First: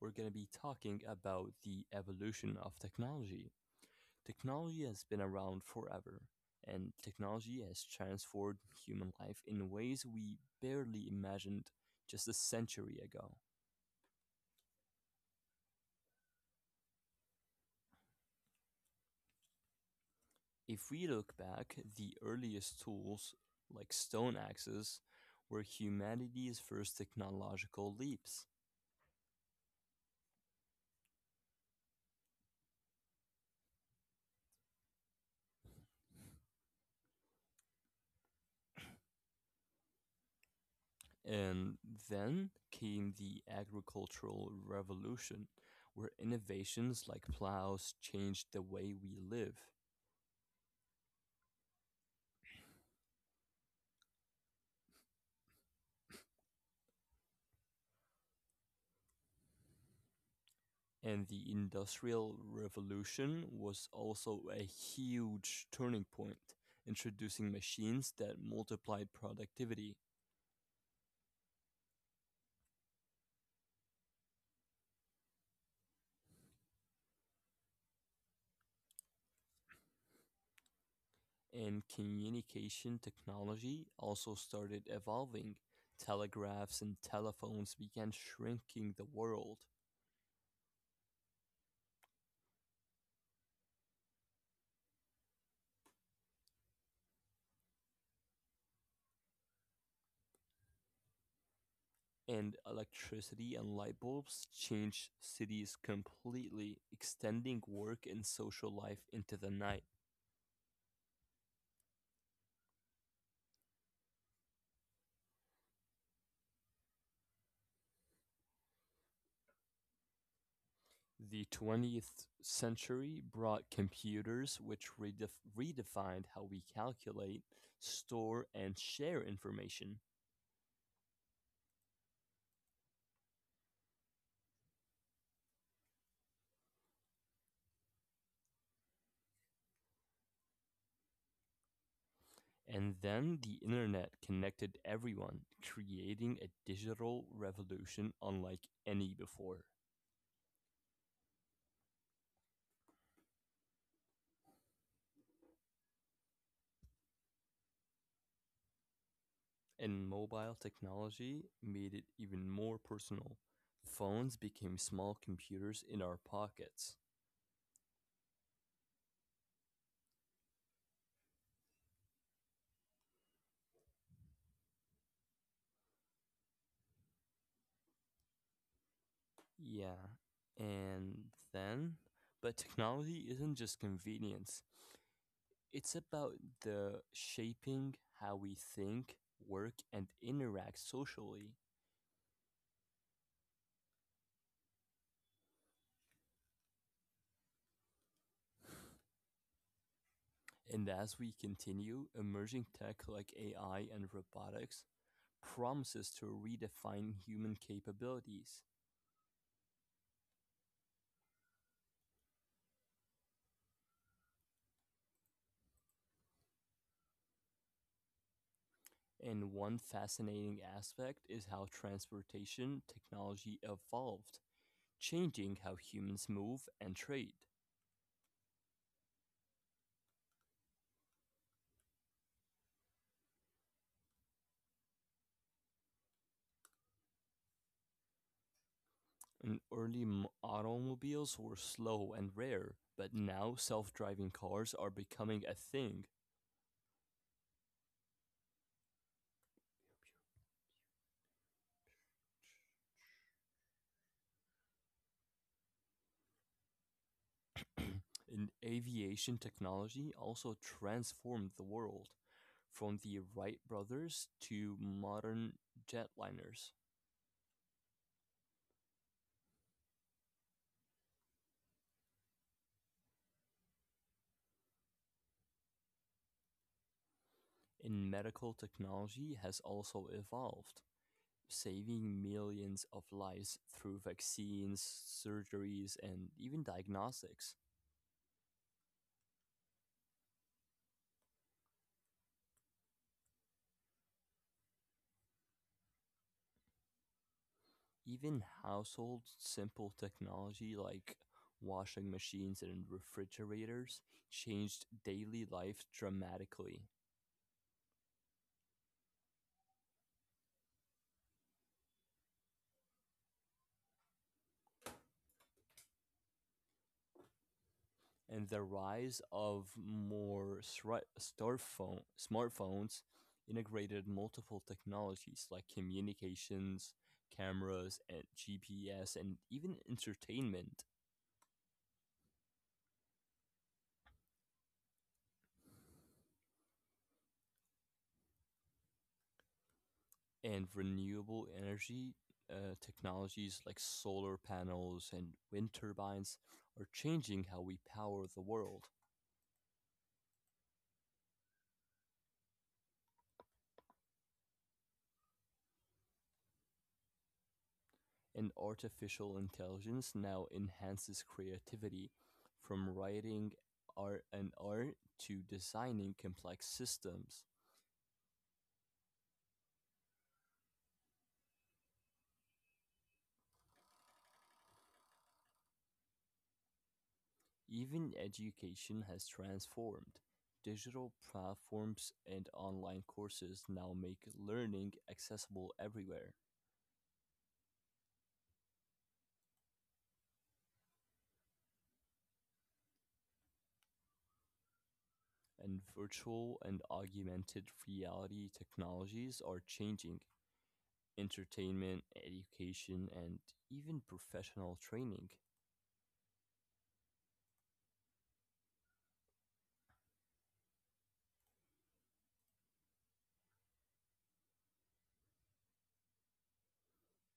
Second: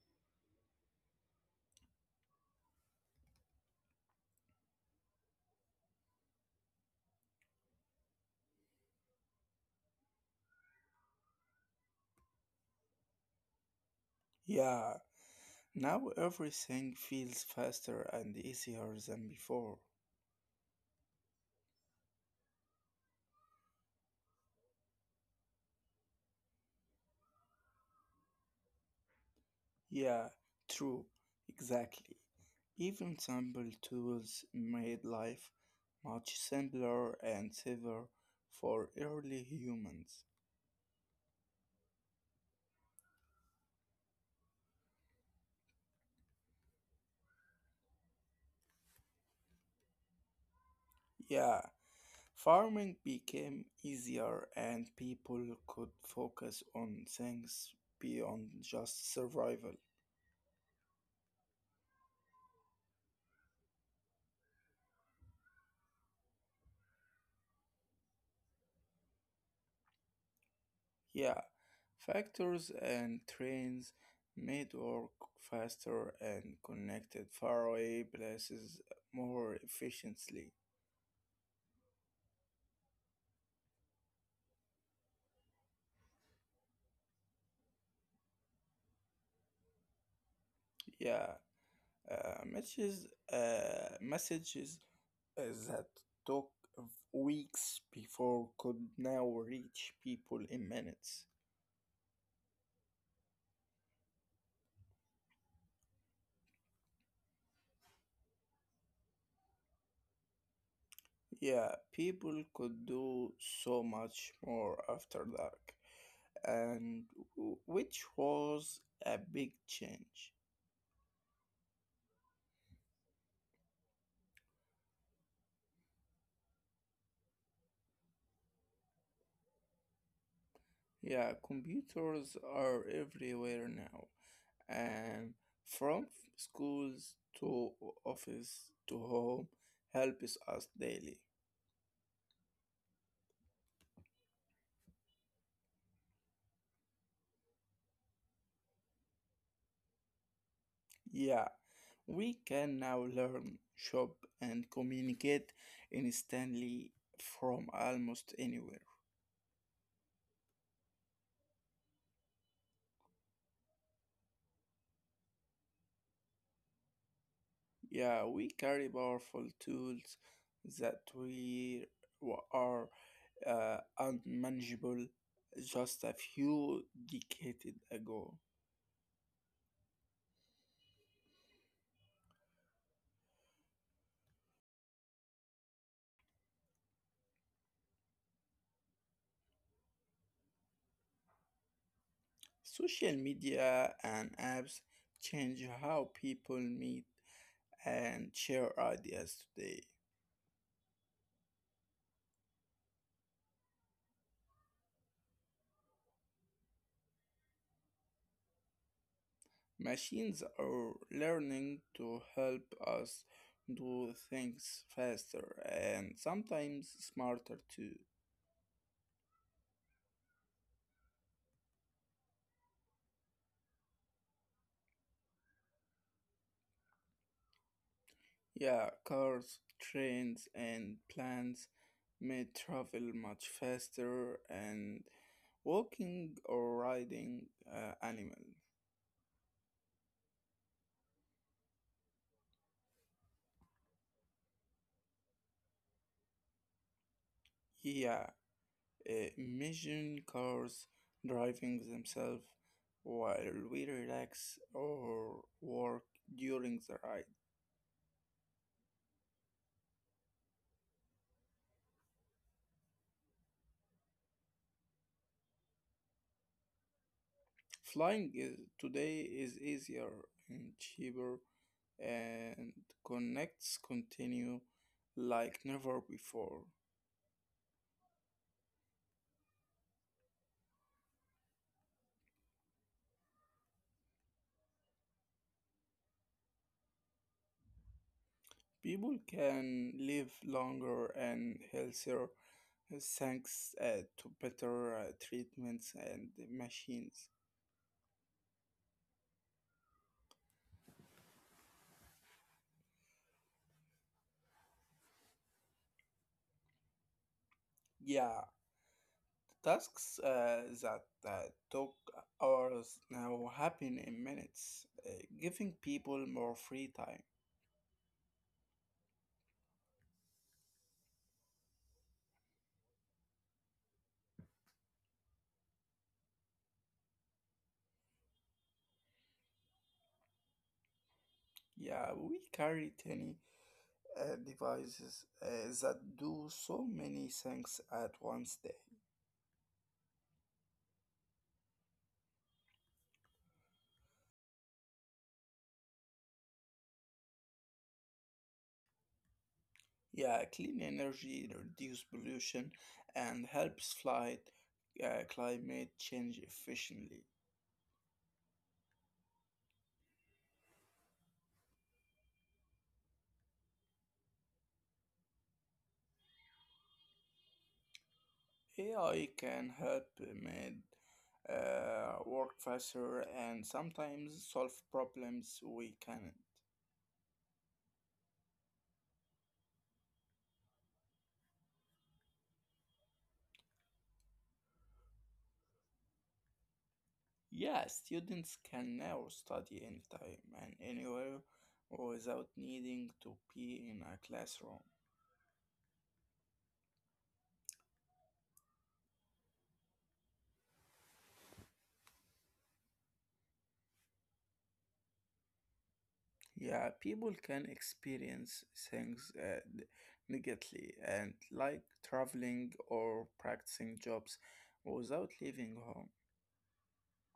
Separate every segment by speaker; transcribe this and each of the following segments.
Speaker 1: we're going to be talking about the evolution of technology. Technology has been around forever, and technology has transformed human life in ways we barely imagined just a century ago.
Speaker 2: Yeah, now everything feels faster and easier than before.
Speaker 1: If we look back, the earliest tools, like stone axes, were humanity's first technological leaps.
Speaker 2: Yeah, true, exactly. Even simple tools made life much simpler and safer for early humans.
Speaker 1: And then came the agricultural revolution, where innovations like plows changed the way we live.
Speaker 2: Yeah, farming became easier and people could focus on things beyond just survival.
Speaker 1: And the industrial revolution was also a huge turning point, introducing machines that multiplied productivity.
Speaker 2: Yeah, factors and trains made work faster and connected faraway places more efficiently.
Speaker 1: And communication technology also started evolving. Telegraphs and telephones began shrinking the world.
Speaker 2: Yeah, matches, messages uh, that took weeks before could now reach people in minutes.
Speaker 1: And electricity and light bulbs changed cities completely, extending work and social life into the night.
Speaker 2: Yeah, people could do so much more after dark, and which was a big change.
Speaker 1: The 20th century brought computers, which redefined how we calculate, store, and share information.
Speaker 2: Yeah, computers are everywhere now, and from schools to office to home helps us daily.
Speaker 1: And then the internet connected everyone, creating a digital revolution unlike any before.
Speaker 2: Yeah, we can now learn, shop, and communicate instantly from almost anywhere.
Speaker 1: And mobile technology made it even more personal. Phones became small computers in our pockets.
Speaker 2: Yeah, we carry powerful tools that are unmanageable just a few decades ago.
Speaker 1: Yeah. And then, but technology isn't just convenience, it's about the shaping how we think, work, and interact socially.
Speaker 2: Social media and apps change how people meet and share ideas today.
Speaker 1: And as we continue, emerging tech like AI and robotics promises to redefine human capabilities.
Speaker 2: Machines are learning to help us do things faster and sometimes smarter too.
Speaker 1: And one fascinating aspect is how transportation technology evolved, changing how humans move and trade.
Speaker 2: Yeah, cars, trains, and planes may travel much faster and walking or riding animal.
Speaker 1: And early automobiles were slow and rare, but now self driving cars are becoming a thing.
Speaker 2: Yeah, imagine cars driving themselves while we relax or work during the ride.
Speaker 1: And aviation technology also transformed the world, from the Wright brothers to modern jetliners.
Speaker 2: Flying is, today is easier and cheaper and connects continue like never before.
Speaker 1: And medical technology has also evolved, saving millions of lives through vaccines, surgeries, and even diagnostics.
Speaker 2: People can live longer and healthier thanks to better treatments and machines.
Speaker 1: Even household simple technology like washing machines and refrigerators changed daily life dramatically.
Speaker 2: Yeah, Tasks that uh, took hours now happen in minutes, giving people more free time.
Speaker 1: And the rise of more smartphones integrated multiple technologies like communications, cameras, and GPS, and even entertainment
Speaker 2: Yeah, we carry tiny devices that do so many things at once day.
Speaker 1: and renewable energy technologies like solar panels and wind turbines are changing how we power the world.
Speaker 2: Yeah, clean energy, reduce pollution, and helps fight climate change efficiently.
Speaker 1: And artificial intelligence now enhances creativity from writing art to designing complex systems.
Speaker 2: AI can help make work faster and sometimes solve problems we can't.
Speaker 1: Even education has transformed. Digital platforms and online courses now make learning accessible everywhere.
Speaker 2: Yeah, students can now study anytime and anywhere without needing to be in a classroom.
Speaker 1: And virtual and augmented reality technologies are changing entertainment, education, and even professional training.
Speaker 2: Yeah, people can experience things immediately and like traveling or practicing jobs without leaving home.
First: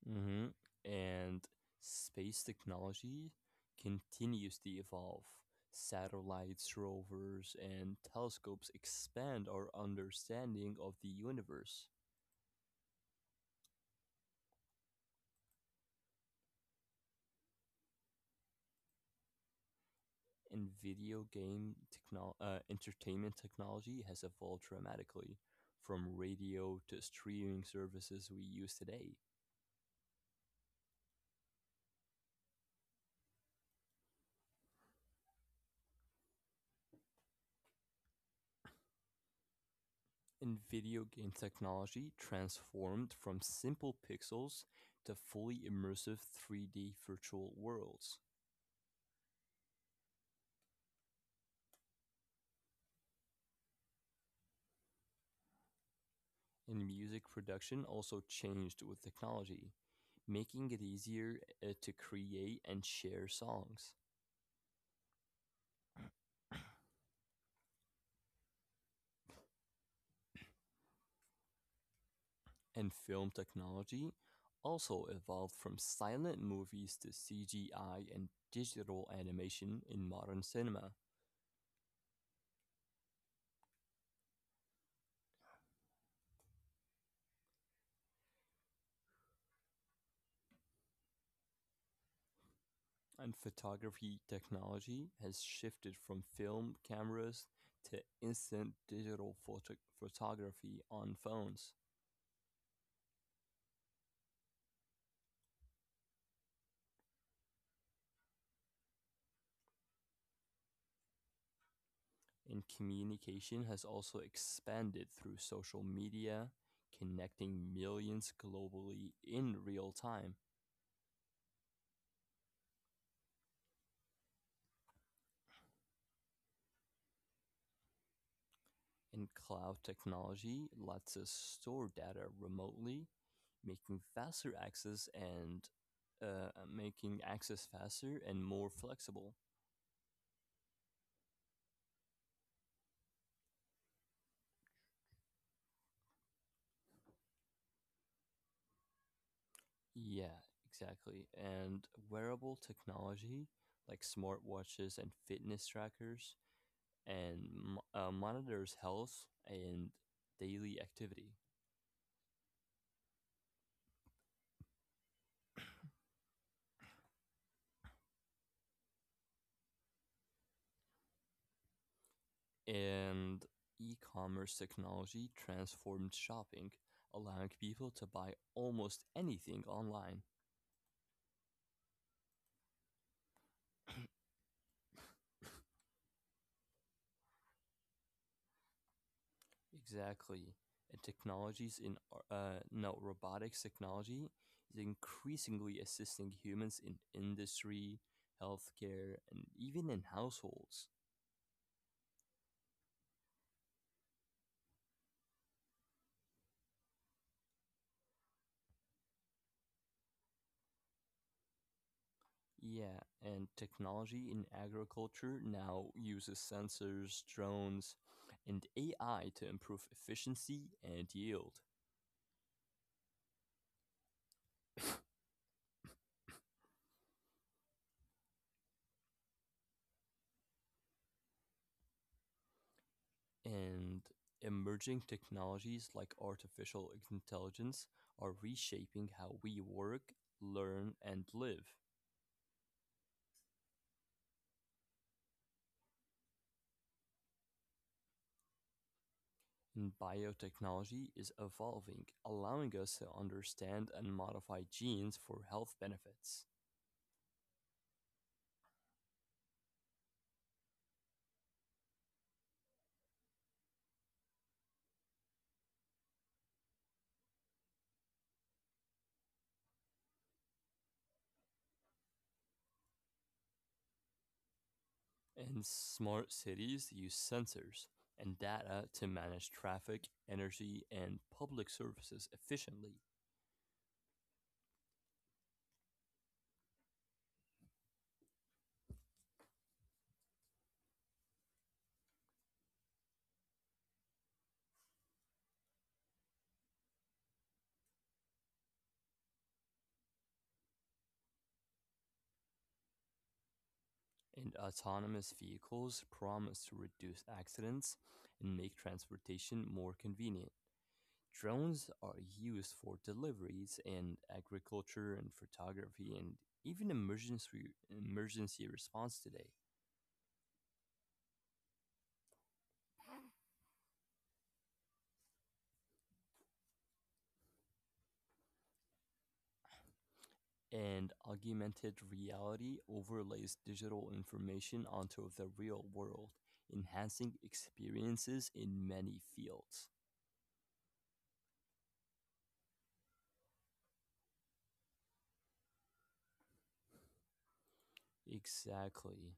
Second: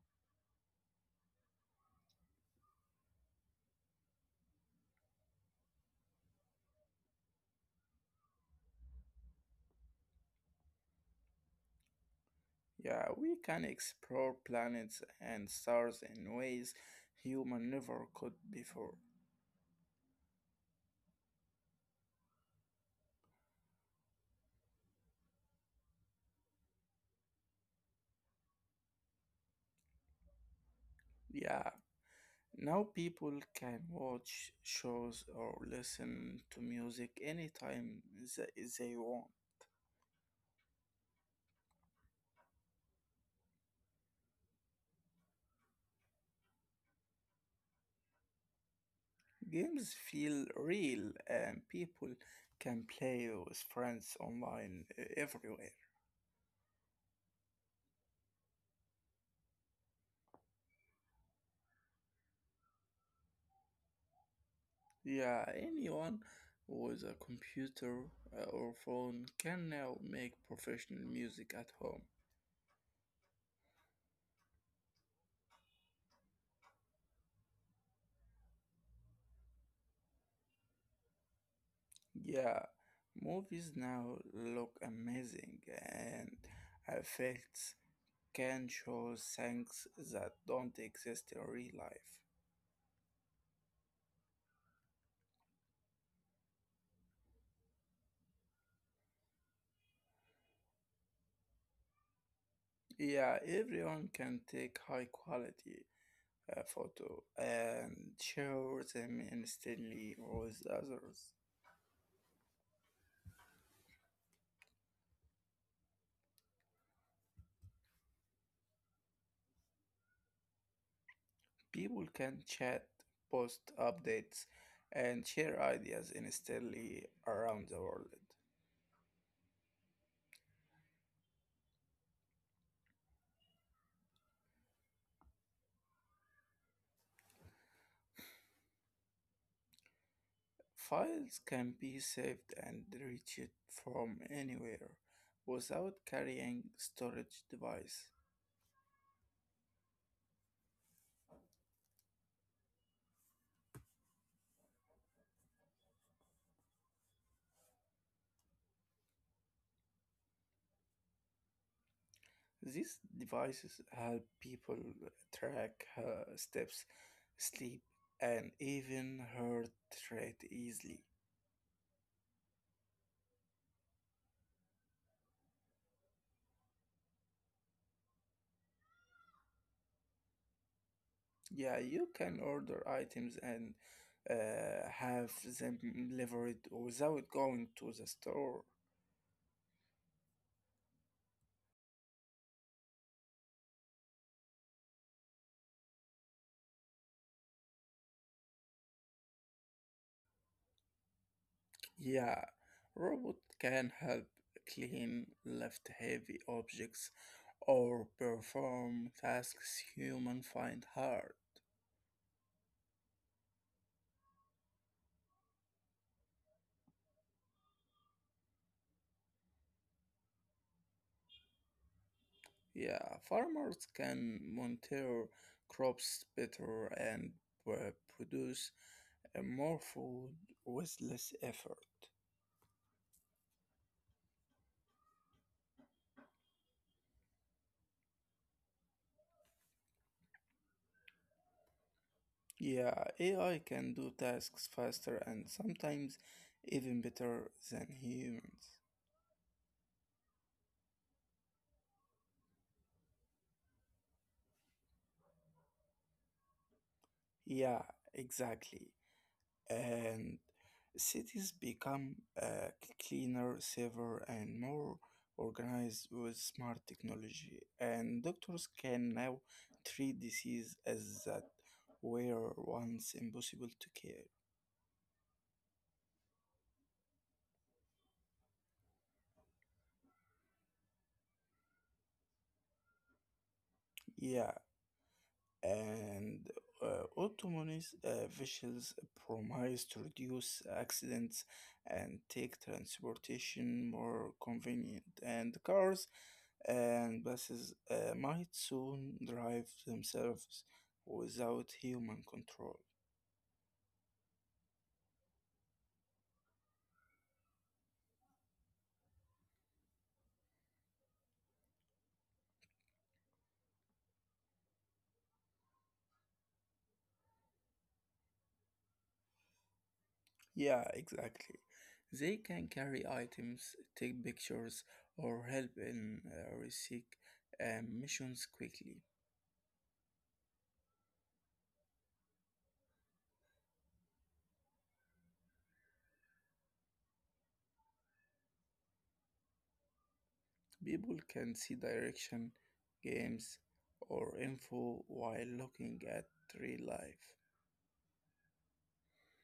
Speaker 1: hmm And space technology continues to evolve. Satellites, rovers, and telescopes expand our understanding of the universe.
Speaker 2: Yeah, we can explore planets and stars in ways human never could before.
Speaker 1: In entertainment technology has evolved dramatically from radio to streaming services we use today.
Speaker 2: Yeah, now people can watch shows or listen to music anytime they want.
Speaker 1: And video game technology transformed from simple pixels to fully immersive 3D virtual worlds.
Speaker 2: Games feel real and people can play with friends online everywhere.
Speaker 1: And music production also changed with technology, making it easier to create and share songs.
Speaker 2: Yeah, anyone with a computer or phone can now make professional music at home.
Speaker 1: And film technology also evolved from silent movies to CGI and digital animation in modern cinema,
Speaker 2: Yeah, movies now look amazing and effects can show things that don't exist in real life.
Speaker 1: and photography technology has shifted from film cameras to instant digital photography on phones.
Speaker 2: Yeah, everyone can take high quality photo and share them instantly with others.
Speaker 1: And communication has also expanded through social media, connecting millions globally in real time.
Speaker 2: People can chat, post updates, and share ideas instantly around the world.
Speaker 1: And cloud technology lets us store data remotely, making faster access and making access faster and more flexible.
Speaker 2: Files can be saved and reached from anywhere without carrying storage device.
Speaker 1: Yeah, exactly. And wearable technology like smartwatches and fitness trackers and monitors health and daily activity.
Speaker 2: These devices help people track steps, sleep, and even heart rate easily.
Speaker 1: And e commerce technology transformed shopping, allowing people to buy almost anything online.
Speaker 2: Yeah, you can order items and have them delivered without going to the store.
Speaker 1: Exactly. And technologies in ar- no robotics technology is increasingly assisting humans in industry, healthcare, and even in households.
Speaker 2: Yeah, robot can help clean, lift heavy objects, or perform tasks human find hard.
Speaker 1: Yeah, and technology in agriculture now uses sensors, drones, and AI to improve efficiency and yield.
Speaker 2: Yeah, farmers can monitor crops better and produce more food with less effort.
Speaker 1: And emerging technologies like artificial intelligence are reshaping how we work, learn, and live.
Speaker 2: Yeah, AI can do tasks faster and sometimes even better than humans.
Speaker 1: Biotechnology is evolving, allowing us to understand and modify genes for health benefits.
Speaker 2: Yeah, exactly. And cities become uh, cleaner, safer, and more organized with smart technology. And doctors can now treat disease as that were once impossible to care.
Speaker 1: And smart cities use sensors and data to manage traffic, energy, and public services efficiently.
Speaker 2: Yeah, and autonomous vehicles promise to reduce accidents and take transportation more convenient. And cars and buses might soon drive themselves without human control.
Speaker 1: And autonomous vehicles promise to reduce accidents and make transportation more convenient. Drones are used for deliveries and agriculture and photography and even emergency response today.
Speaker 2: Yeah, exactly. They can carry items, take pictures, or help in research missions quickly.
Speaker 1: And augmented reality overlays digital information onto the real world, enhancing experiences in many fields.
Speaker 2: People can see direction, games, or info while looking at real life.
Speaker 1: Exactly.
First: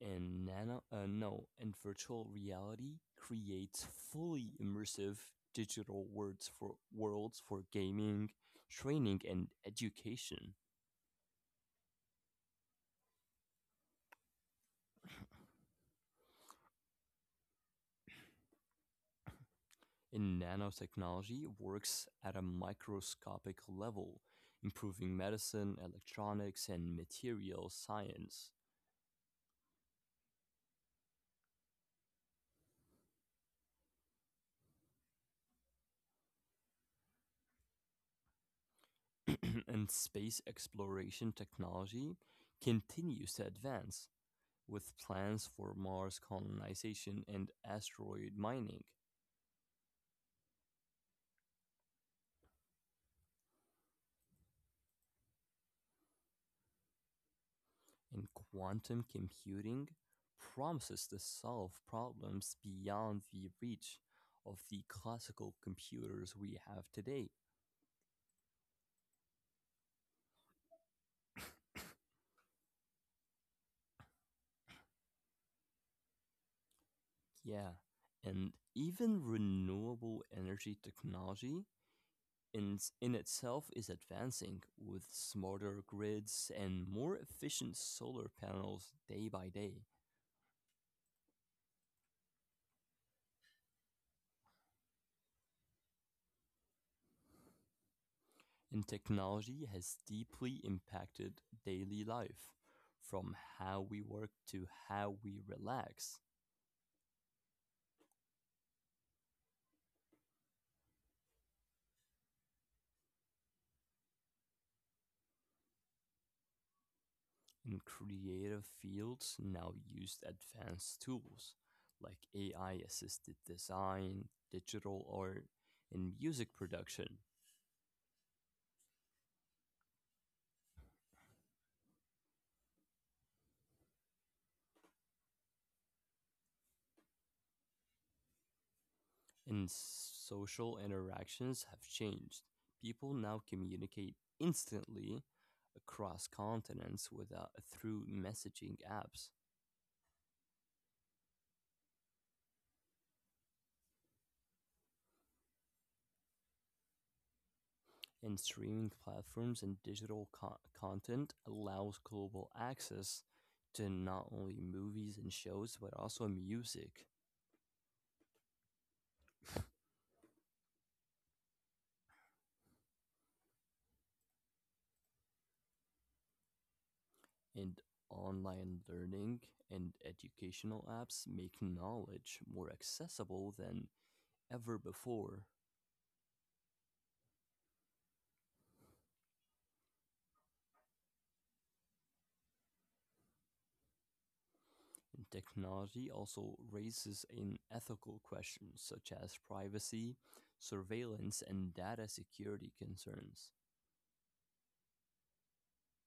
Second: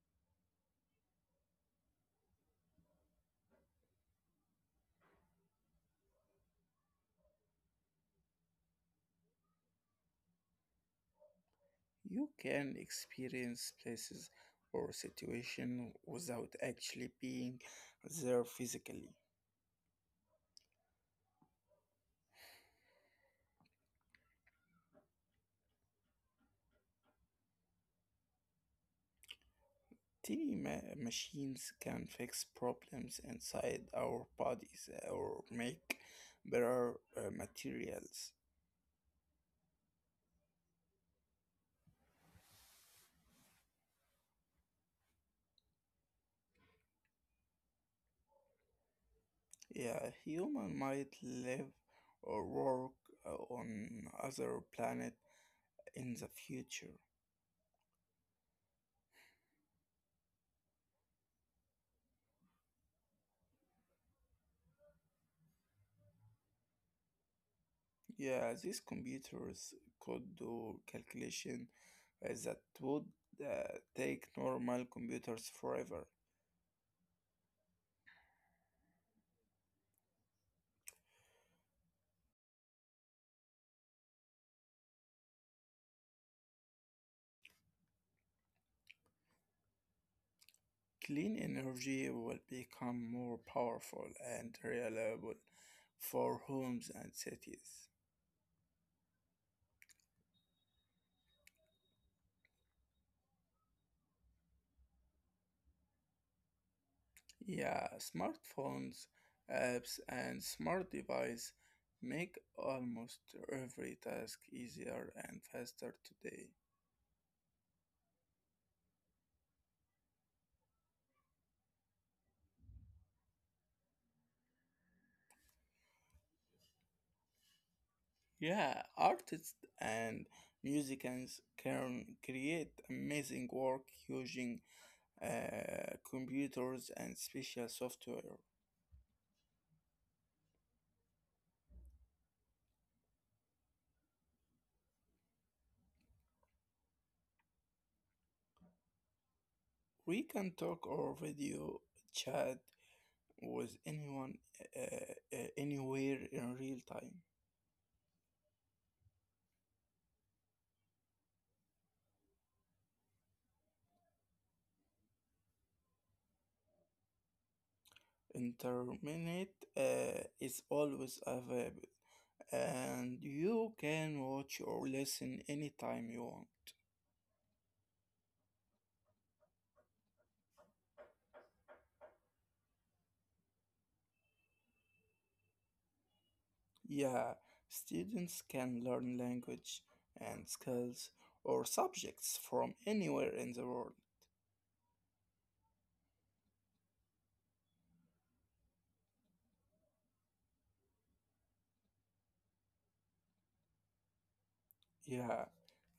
Speaker 1: And nano, no, and virtual reality creates fully immersive digital worlds for gaming, training, and education.
Speaker 2: You can experience places or situation without actually being there physically.
Speaker 1: In nanotechnology works at a microscopic level, improving medicine, electronics, and material science.
Speaker 2: Tiny machines can fix problems inside our bodies or make better materials.
Speaker 1: And space exploration technology continues to advance, with plans for Mars colonization and asteroid mining.
Speaker 2: Yeah, human might live or work on other planet in the future.
Speaker 1: And quantum computing promises to solve problems beyond the reach of the classical computers we have today.
Speaker 2: Yeah, these computers could do calculation that would take normal computers forever.
Speaker 1: Yeah, and even renewable energy technology in, in itself is advancing with smarter grids and more efficient solar panels day by day.
Speaker 2: Clean energy will become more powerful and reliable for homes and cities.
Speaker 1: And technology has deeply impacted daily life, from how we work to how we relax.
Speaker 2: Yeah, smartphones, apps, and smart devices make almost every task easier and faster today.
Speaker 1: In creative fields now use advanced tools like AI assisted design, digital art, and music production
Speaker 2: Yeah, artists and musicians can create amazing work using computers and special software.
Speaker 1: and social interactions have changed. People now communicate instantly across continents without through messaging apps
Speaker 2: We can talk or video chat with anyone anywhere in real time.
Speaker 1: and streaming platforms and digital content allows global access to not only movies and shows but also music
Speaker 2: Internet is always available and you can watch or listen anytime you want.
Speaker 1: and online learning and educational apps make knowledge more accessible than ever before.
Speaker 2: Yeah, students can learn language and skills or subjects from anywhere in the world.
Speaker 1: Technology also raises an ethical question such as privacy, surveillance, and data security concerns.
Speaker 2: Yeah,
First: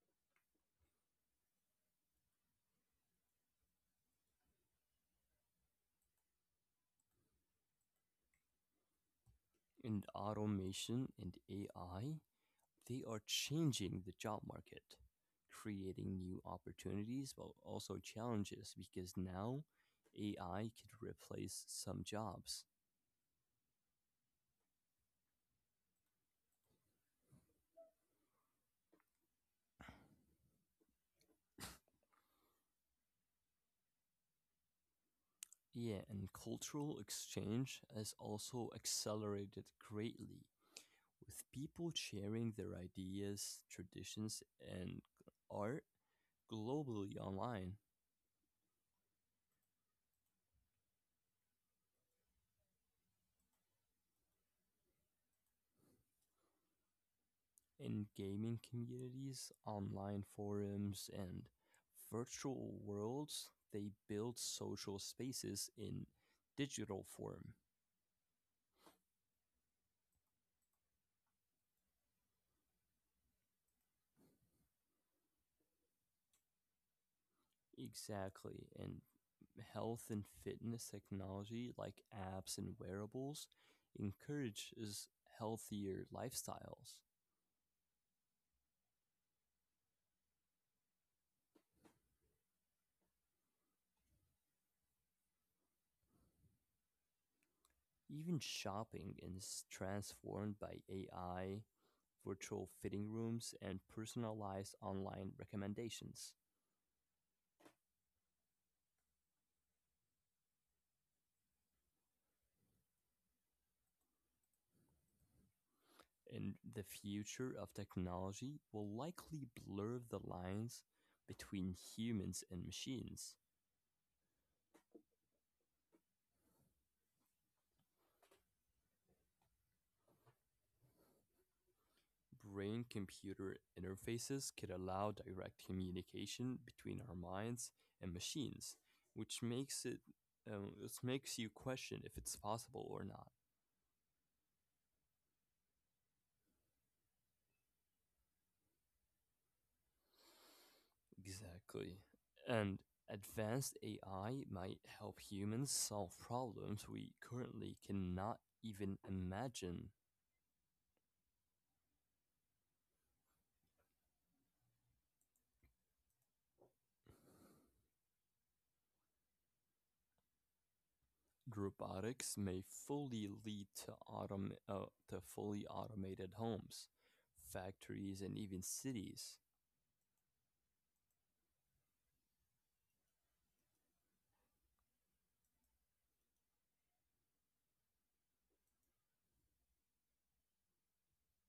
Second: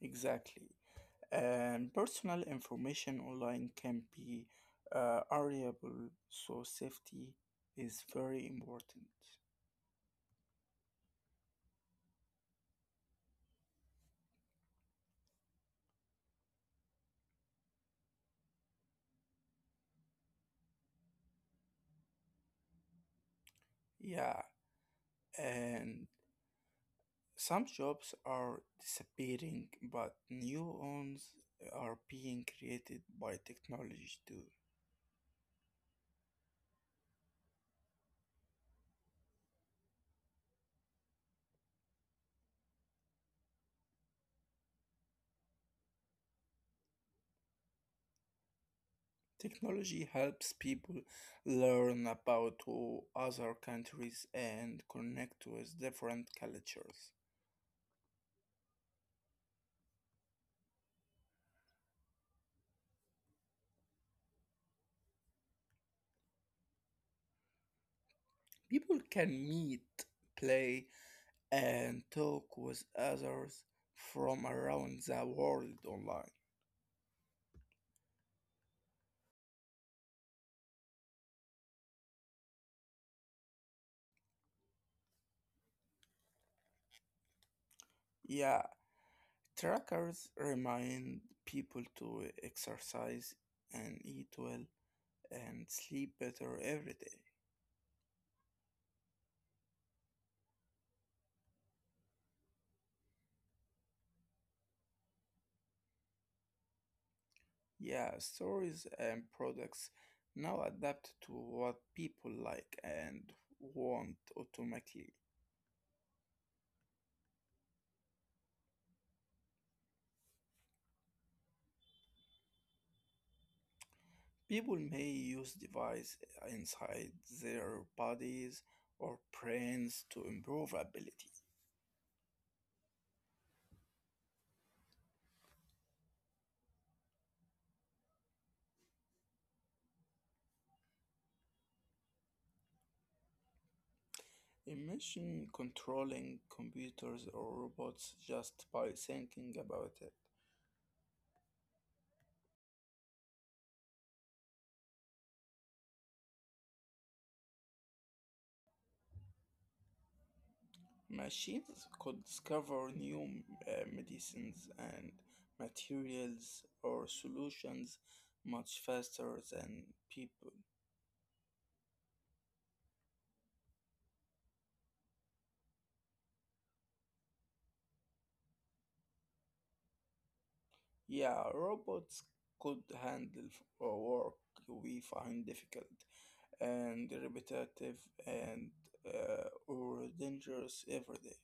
Speaker 2: exactly. And personal information online can be variable, so safety is very important.
Speaker 1: And automation and AI, they are changing the job market, creating new opportunities but also challenges because now AI could replace some jobs.
Speaker 2: Yeah, and some jobs are disappearing, but new ones are being created by technology too.
Speaker 1: Yeah, and cultural exchange has also accelerated greatly with people sharing their ideas, traditions, and art globally online.
Speaker 2: Technology helps people learn about other countries and connect with different cultures.
Speaker 1: In gaming communities, online forums, and virtual worlds, they build social spaces in digital form.
Speaker 2: People can meet, play, and talk with others from around the world online.
Speaker 1: Exactly. And health and fitness technology, like apps and wearables, encourages healthier lifestyles.
Speaker 2: Yeah, Trackers remind people to exercise and eat well and sleep better every day.
Speaker 1: Even shopping is transformed by AI, virtual fitting rooms, and personalized online recommendations.
Speaker 2: Yeah, stories and products now adapt to what people like and want automatically.
Speaker 1: And the future of technology will likely blur the lines between humans and machines.
Speaker 2: People may use devices inside their bodies or brains to improve ability.
Speaker 1: Brain computer interfaces could allow direct communication between our minds and machines, which makes it this makes you question if it's possible or not.
Speaker 2: Imagine controlling computers or robots just by thinking about it.
Speaker 1: Exactly. And advanced AI might help humans solve problems we currently cannot even imagine.
Speaker 2: Machines could discover new medicines and materials or solutions much faster than people.
Speaker 1: Robotics may fully lead to fully automated homes, factories, and even cities.
Speaker 2: Yeah, robots could handle work we find difficult and repetitive and or dangerous every day.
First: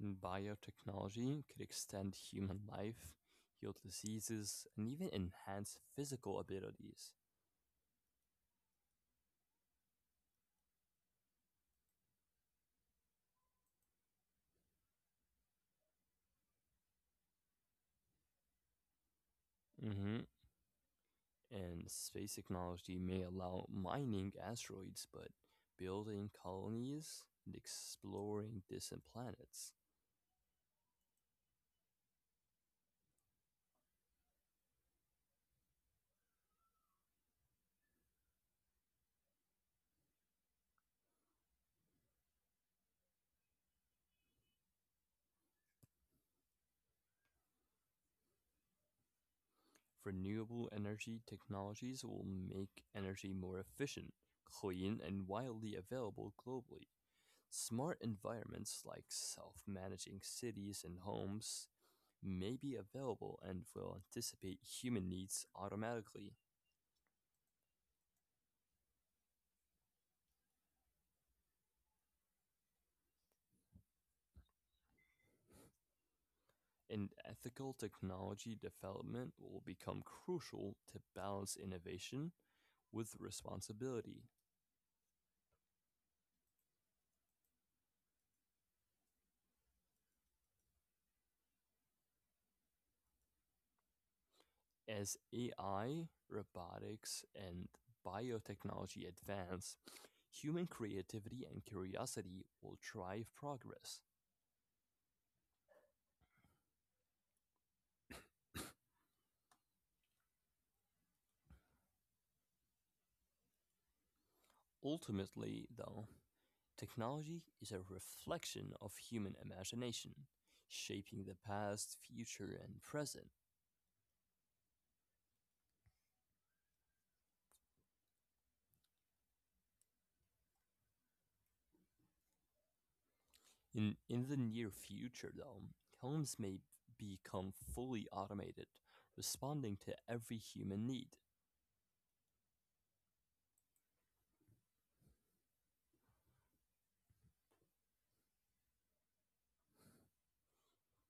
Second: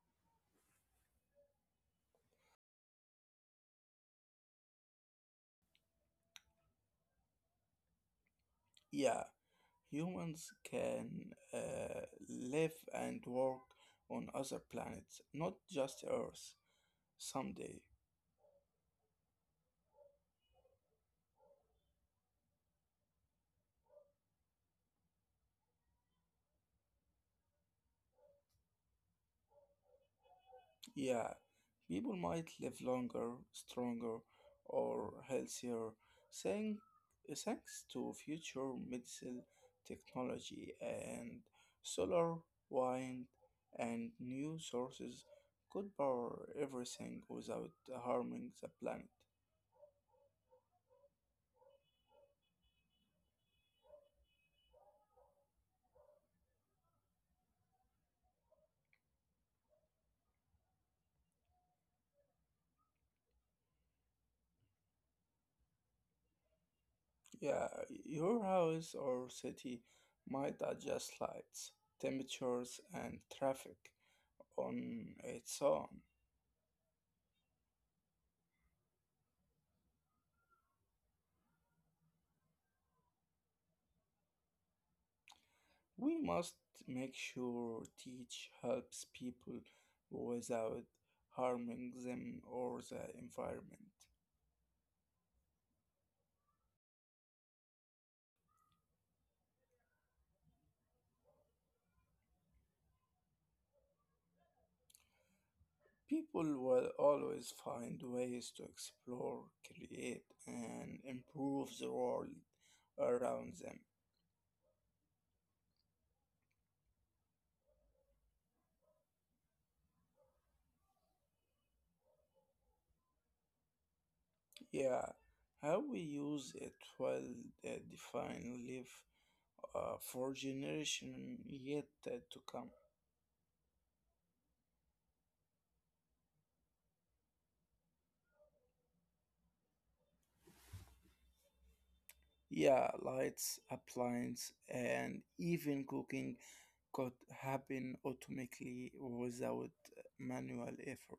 Speaker 1: And biotechnology could extend human life, heal diseases, and even enhance physical abilities.
Speaker 2: Yeah, humans can live and work on other planets, not just Earth, someday.
Speaker 1: Mhm. And space technology may allow mining asteroids, but building colonies and exploring distant planets.
Speaker 2: Yeah, people might live longer, stronger, or healthier thank, thanks to future medicine technology and solar, wind, and new sources could power everything without harming the planet.
Speaker 1: Renewable energy technologies will make energy more efficient, clean, and widely available globally. Smart environments like self managing cities and homes may be available and will anticipate human needs automatically.
Speaker 2: Yeah, your house or city might adjust lights, temperatures, and traffic on its own.
Speaker 1: And ethical technology development will become crucial to balance innovation with responsibility.
Speaker 2: We must make sure teach helps people without harming them or the environment.
Speaker 1: As AI, robotics, and biotechnology advance, human creativity and curiosity will drive progress.
Speaker 2: People will always find ways to explore, create, and improve the world around them.
Speaker 1: Ultimately, though, technology is a reflection of human imagination, shaping the past, future, and present.
Speaker 2: Yeah, how we use it will define life for generation yet to come.
Speaker 1: In the near future, though, homes may become fully automated, responding to every human need.
Speaker 2: Yeah, lights, appliance, and even cooking could happen automatically without manual effort.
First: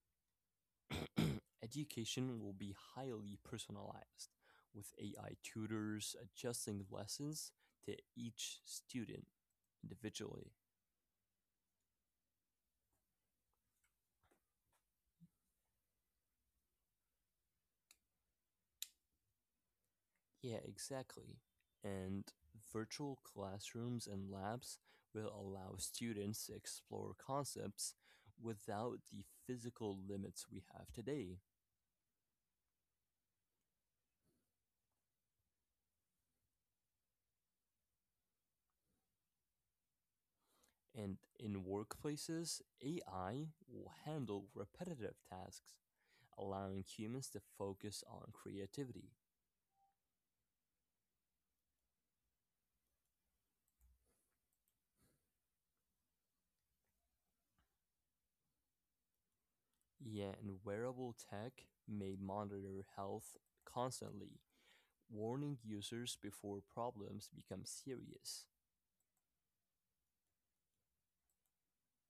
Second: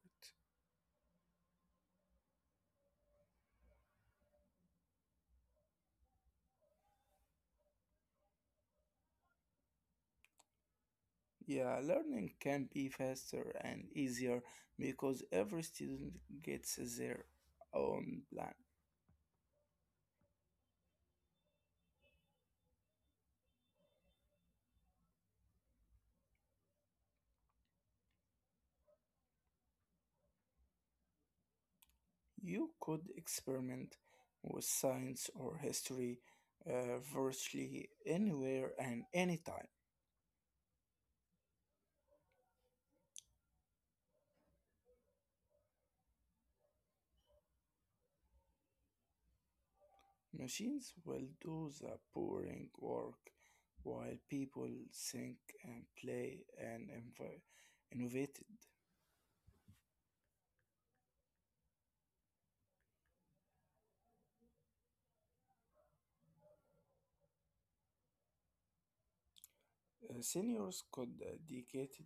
Speaker 1: Education will be highly personalized, with AI tutors adjusting lessons to each student individually.
Speaker 2: Yeah, learning can be faster and easier because every student gets their own plan.
Speaker 1: Yeah, exactly. And virtual classrooms and labs will allow students to explore concepts without the physical limits we have today.
Speaker 2: You could experiment with science or history virtually anywhere and anytime.
Speaker 1: And in workplaces, AI will handle repetitive tasks, allowing humans to focus on creativity.
Speaker 2: Machines will do the boring work while people think and play and innovated.
Speaker 1: Yeah, and wearable tech may monitor health constantly, warning users before problems become serious.
Speaker 2: Seniors could dedicate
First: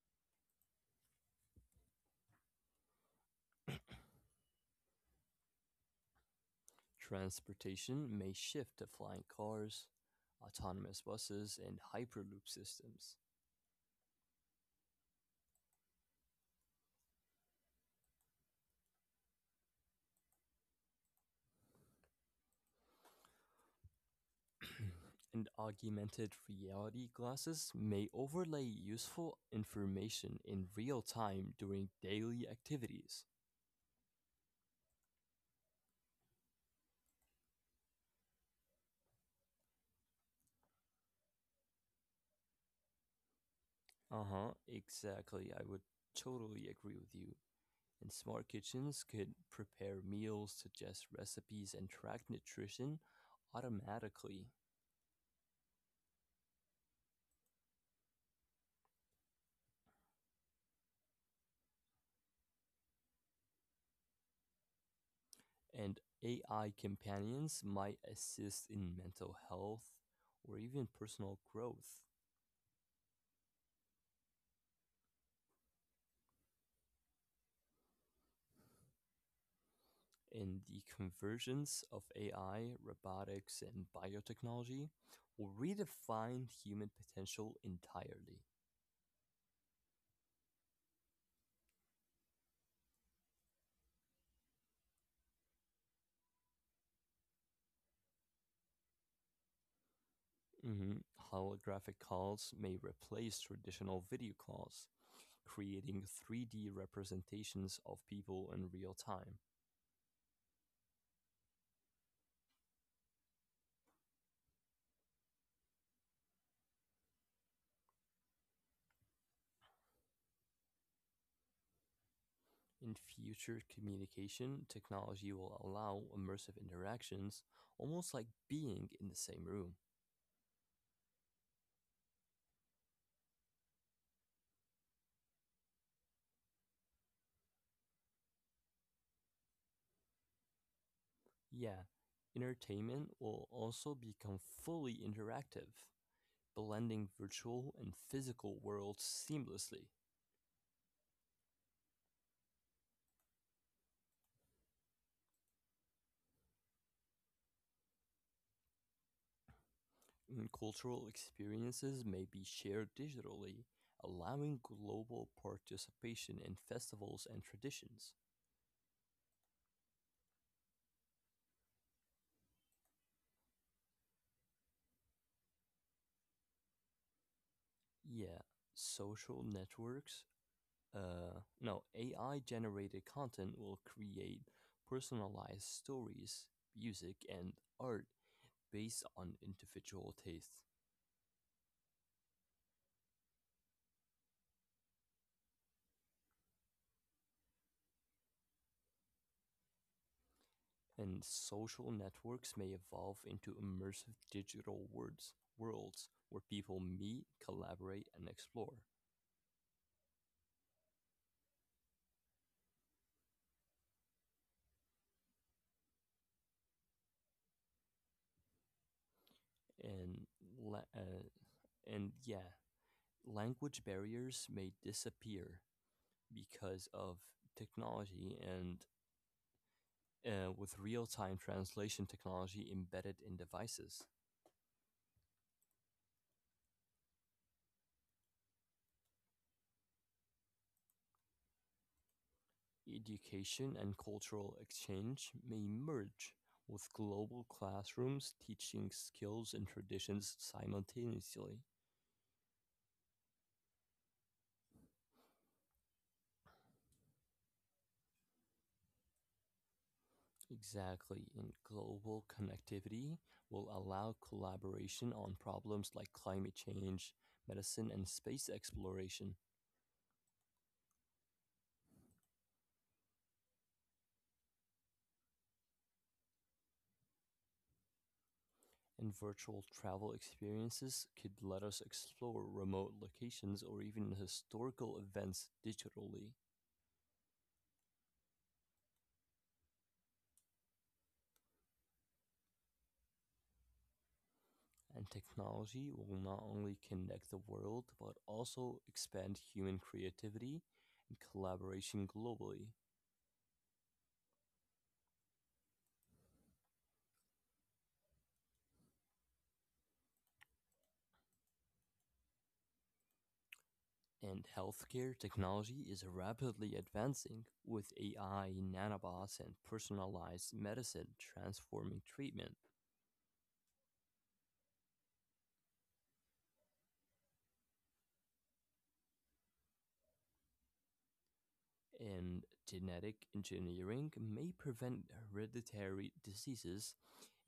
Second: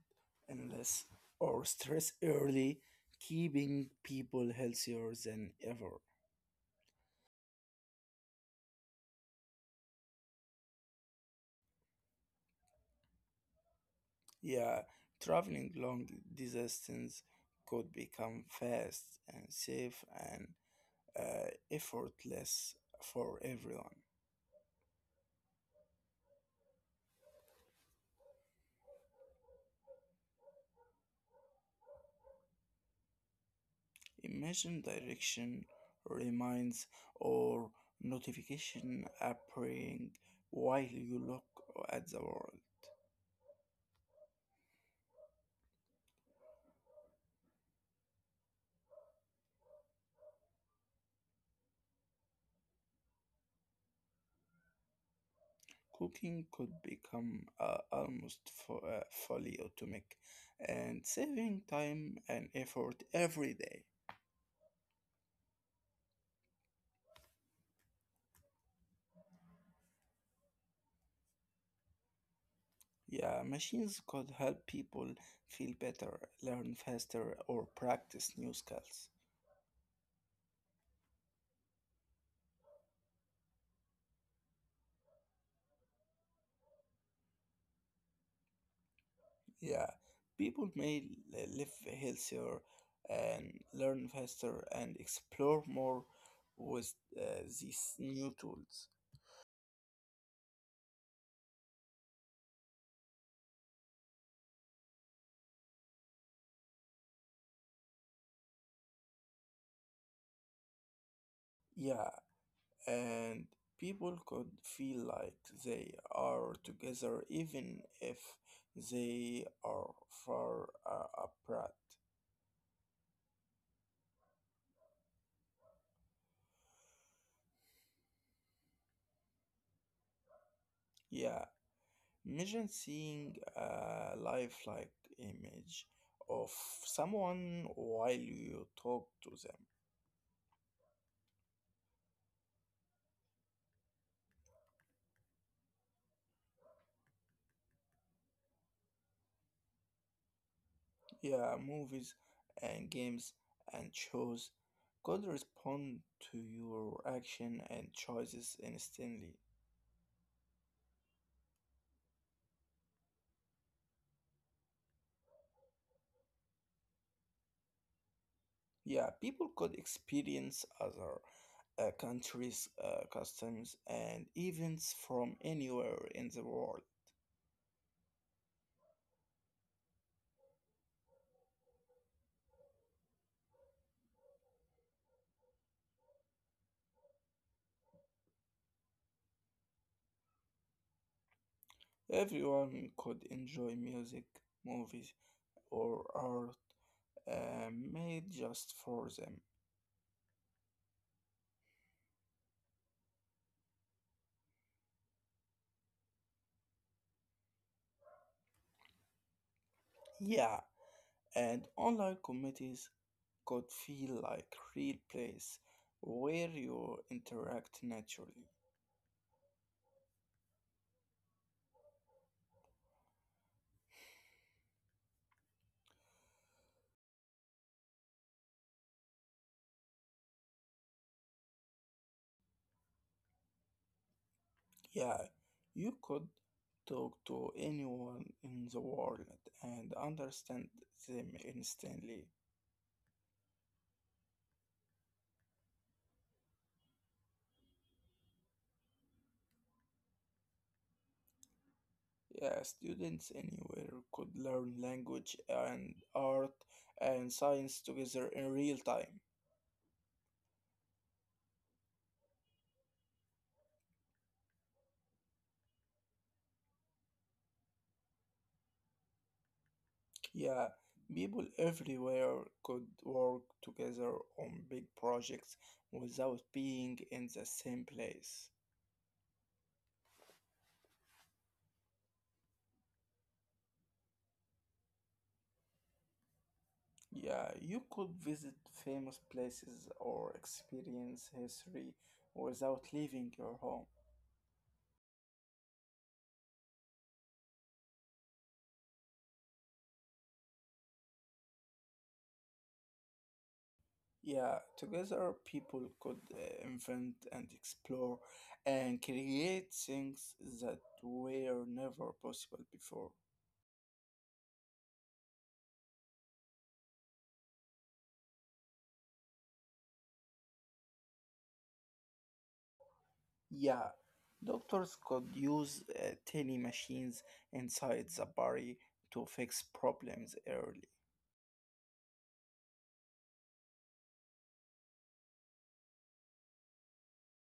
Speaker 2: endless or stress early, keeping people healthier than ever.
Speaker 1: Transportation may shift to flying cars, autonomous buses, and Hyperloop systems.
Speaker 2: Yeah, traveling long distance could become fast and safe and effortless for everyone.
Speaker 1: And augmented reality glasses may overlay useful information in real time during daily activities.
Speaker 2: Imagine direction, reminds, or notification appearing while you look at the world.
Speaker 1: Uh huh, exactly. I would totally agree with you. And smart kitchens could prepare meals, suggest recipes, and track nutrition automatically.
Speaker 2: Cooking could become almost fully automatic and saving time and effort every day.
Speaker 1: And AI companions might assist in mental health or even personal growth.
Speaker 2: Yeah, machines could help people feel better, learn faster, or practice new skills.
Speaker 1: In the convergence of AI, robotics, and biotechnology will redefine human potential entirely.
Speaker 2: Yeah, people may live healthier and learn faster and explore more with these new tools.
Speaker 1: Mhm. Holographic calls may replace traditional video calls, creating 3D representations of people in real time.
Speaker 2: Yeah, and people could feel like they are together even if they are far apart.
Speaker 1: In future communication, technology will allow immersive interactions, almost like being in the same room.
Speaker 2: Yeah, imagine seeing a lifelike image of someone while you talk to them.
Speaker 1: Yeah, entertainment will also become fully interactive, blending virtual and physical worlds seamlessly.
Speaker 2: Yeah, movies and games and shows could respond to your action and choices instantly.
Speaker 1: Cultural experiences may be shared digitally, allowing global participation in festivals and traditions.
Speaker 2: Yeah, people could experience other countries' customs and events from anywhere in the world.
Speaker 1: Yeah, social networks. No, AI generated content will create personalized stories, music, and art based on individual tastes.
Speaker 2: Everyone could enjoy music, movies, or art made just for them.
Speaker 1: And social networks may evolve into immersive worlds where people meet, collaborate, and explore.
Speaker 2: Yeah, and online committees could feel like real place where you interact naturally.
Speaker 1: And la- uh, and yeah, language barriers may disappear because of technology and with real-time translation technology embedded in devices.
Speaker 2: Yeah, you could talk to anyone in the world and understand them instantly.
Speaker 1: Education and cultural exchange may merge with global classrooms teaching skills and traditions simultaneously.
Speaker 2: Yeah, students anywhere could learn language and art and science together in real time.
Speaker 1: Exactly, and global connectivity will allow collaboration on problems like climate change, medicine, and space exploration.
Speaker 2: Yeah, people everywhere could work together on big projects without being in the same place.
Speaker 1: And virtual travel experiences could let us explore remote locations or even historical events digitally.
Speaker 2: Yeah, you could visit famous places or experience history without leaving your home.
Speaker 1: And technology will not only connect the world, but also expand human creativity and collaboration globally.
Speaker 2: Yeah, together people could invent and explore and create things that were never possible before.
Speaker 1: And healthcare technology is rapidly advancing, with AI, nanobots, and personalized medicine transforming treatment.
Speaker 2: Yeah, doctors could use tiny machines inside the body to fix problems early.
Speaker 1: And genetic engineering may prevent hereditary diseases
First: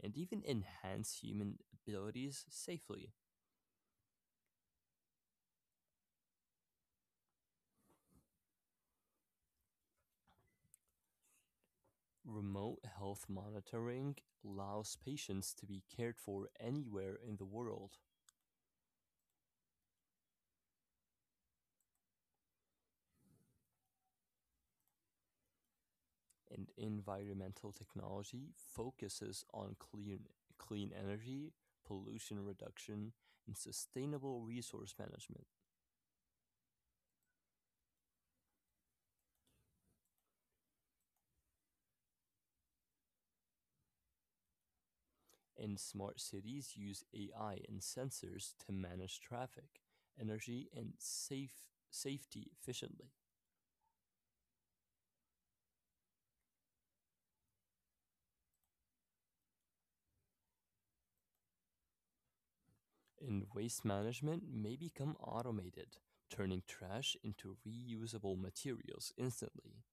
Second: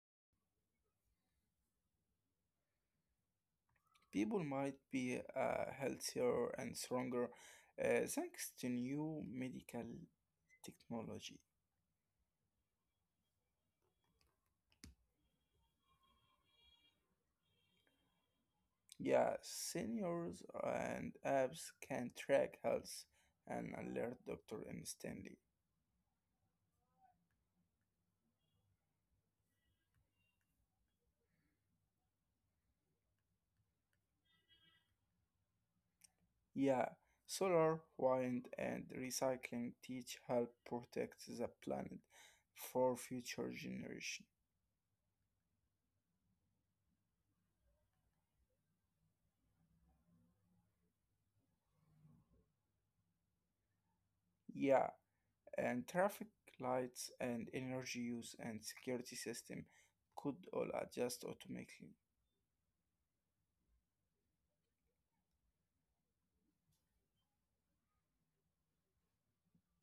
Speaker 1: and even enhance human abilities safely.
Speaker 2: People might be healthier and stronger thanks to new medical technology.
Speaker 1: Remote health monitoring allows patients to be cared for anywhere in the world.
Speaker 2: Yeah, seniors and apps can track health and alert Dr. instantly.
Speaker 1: And environmental technology focuses on clean energy, pollution reduction, and sustainable resource management.
Speaker 2: Yeah, solar, wind, and recycling teach help protect the planet for future generation.
Speaker 1: And smart cities use AI and sensors to manage traffic, energy, and safety efficiently.
Speaker 2: Yeah, and traffic lights and energy use and security system could all adjust automatically.
Speaker 1: And waste management may become automated, turning trash into reusable materials instantly.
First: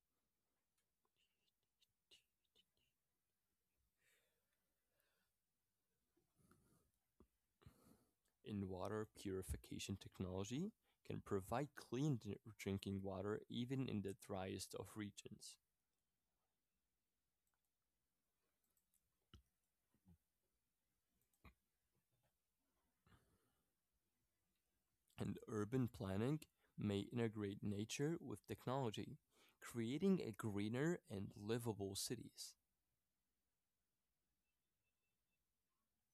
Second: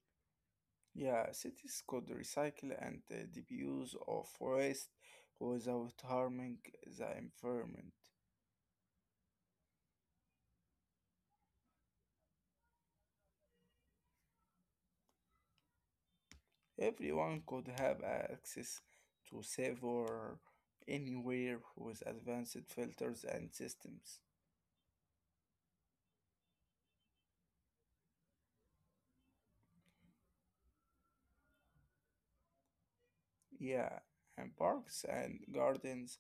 Speaker 2: Yeah, cities could recycle and defuse of waste without harming the environment.
Speaker 1: In water purification technology can provide clean drinking water even in the driest of regions.
Speaker 2: Everyone could have access to save or anywhere with advanced filters and systems.
Speaker 1: And urban planning may integrate nature with technology, creating a greener and livable cities.
Speaker 2: Yeah, and parks and gardens,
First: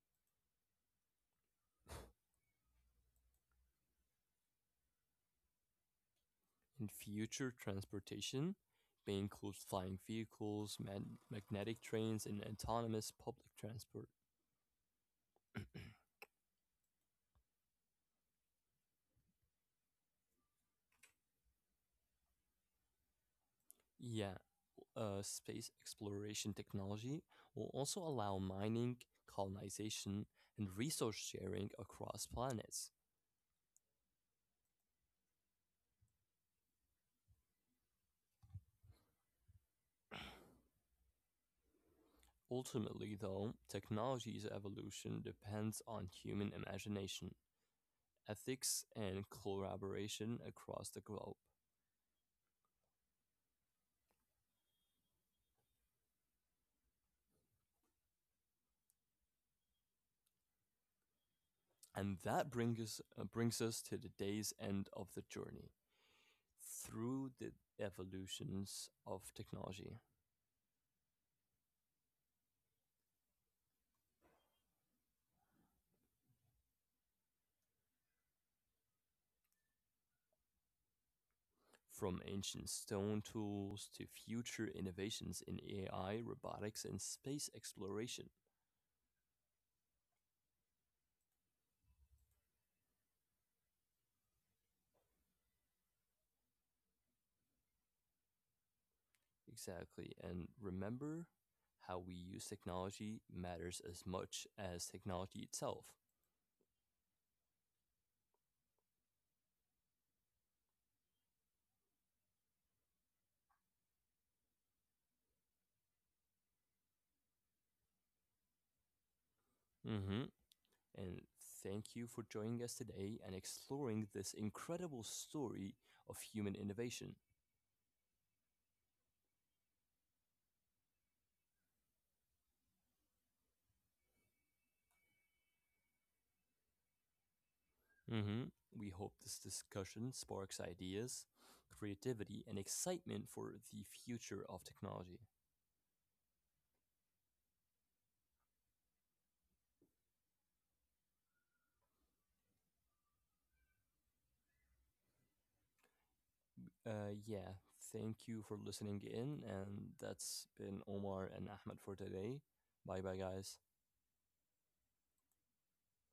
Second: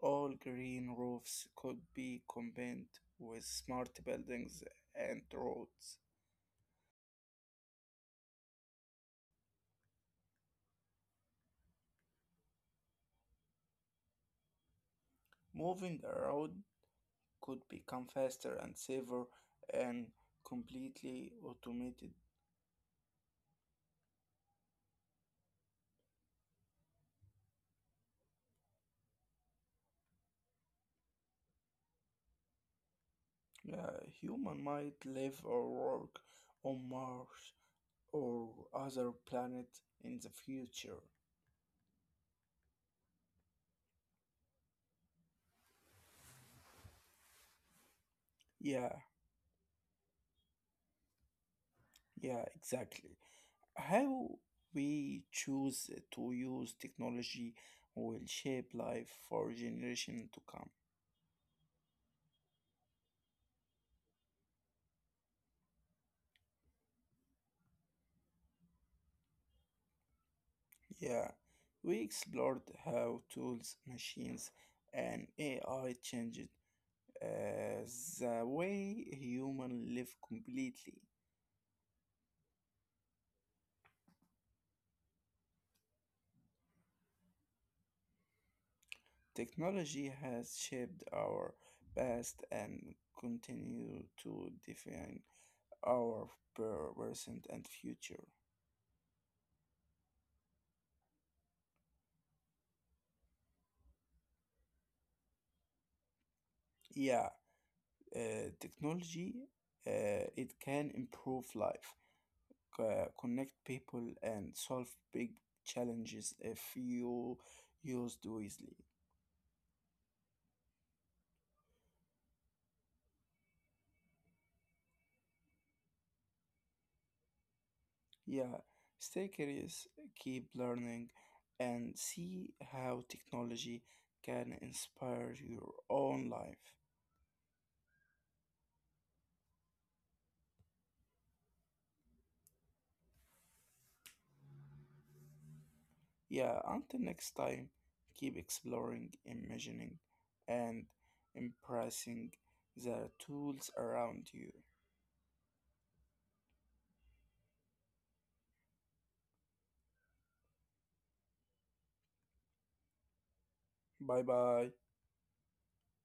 Speaker 2: all green roofs could be combined with smart buildings and roads.
Speaker 1: In future transportation may include flying vehicles, magnetic trains, and autonomous public transport.
Speaker 2: Moving around could become faster and safer, and completely automated.
Speaker 1: Yeah, space exploration technology will also allow mining, colonization, and resource sharing across planets.
Speaker 2: Human might live or work on Mars or other planet in the future.
Speaker 1: Ultimately, though, technology's evolution depends on human imagination, ethics,
Speaker 2: Yeah,
Speaker 1: and collaboration across the globe.
Speaker 2: yeah, exactly. How we choose to use technology will shape life for generations to come.
Speaker 1: And that brings us to the day's end of the journey through the evolutions of technology.
Speaker 2: Yeah, we explored how tools, machines, and AI changed uh, the way humans live completely.
Speaker 1: From ancient stone tools to future innovations in AI, robotics, and space exploration.
Speaker 2: Technology has shaped our past and continue to define our present and future.
Speaker 1: Exactly. And remember, how we use technology matters as much as technology itself.
Speaker 2: Yeah, technology it can improve life, connect people, and solve big challenges if you used wisely.
Speaker 1: hmm And thank you for joining us today and exploring this incredible story of human innovation.
Speaker 2: Yeah, stay curious, keep learning, and see how technology can inspire your own life.
Speaker 1: hmm We hope this discussion sparks ideas, creativity, and excitement for the future of technology.
Speaker 2: Yeah, until next time, keep exploring, imagining, and impressing the tools around you.
Speaker 1: Uh, yeah, Thank you for listening in. And that's been Omar and Ahmed for today. Bye bye, guys.
Speaker 2: Bye bye.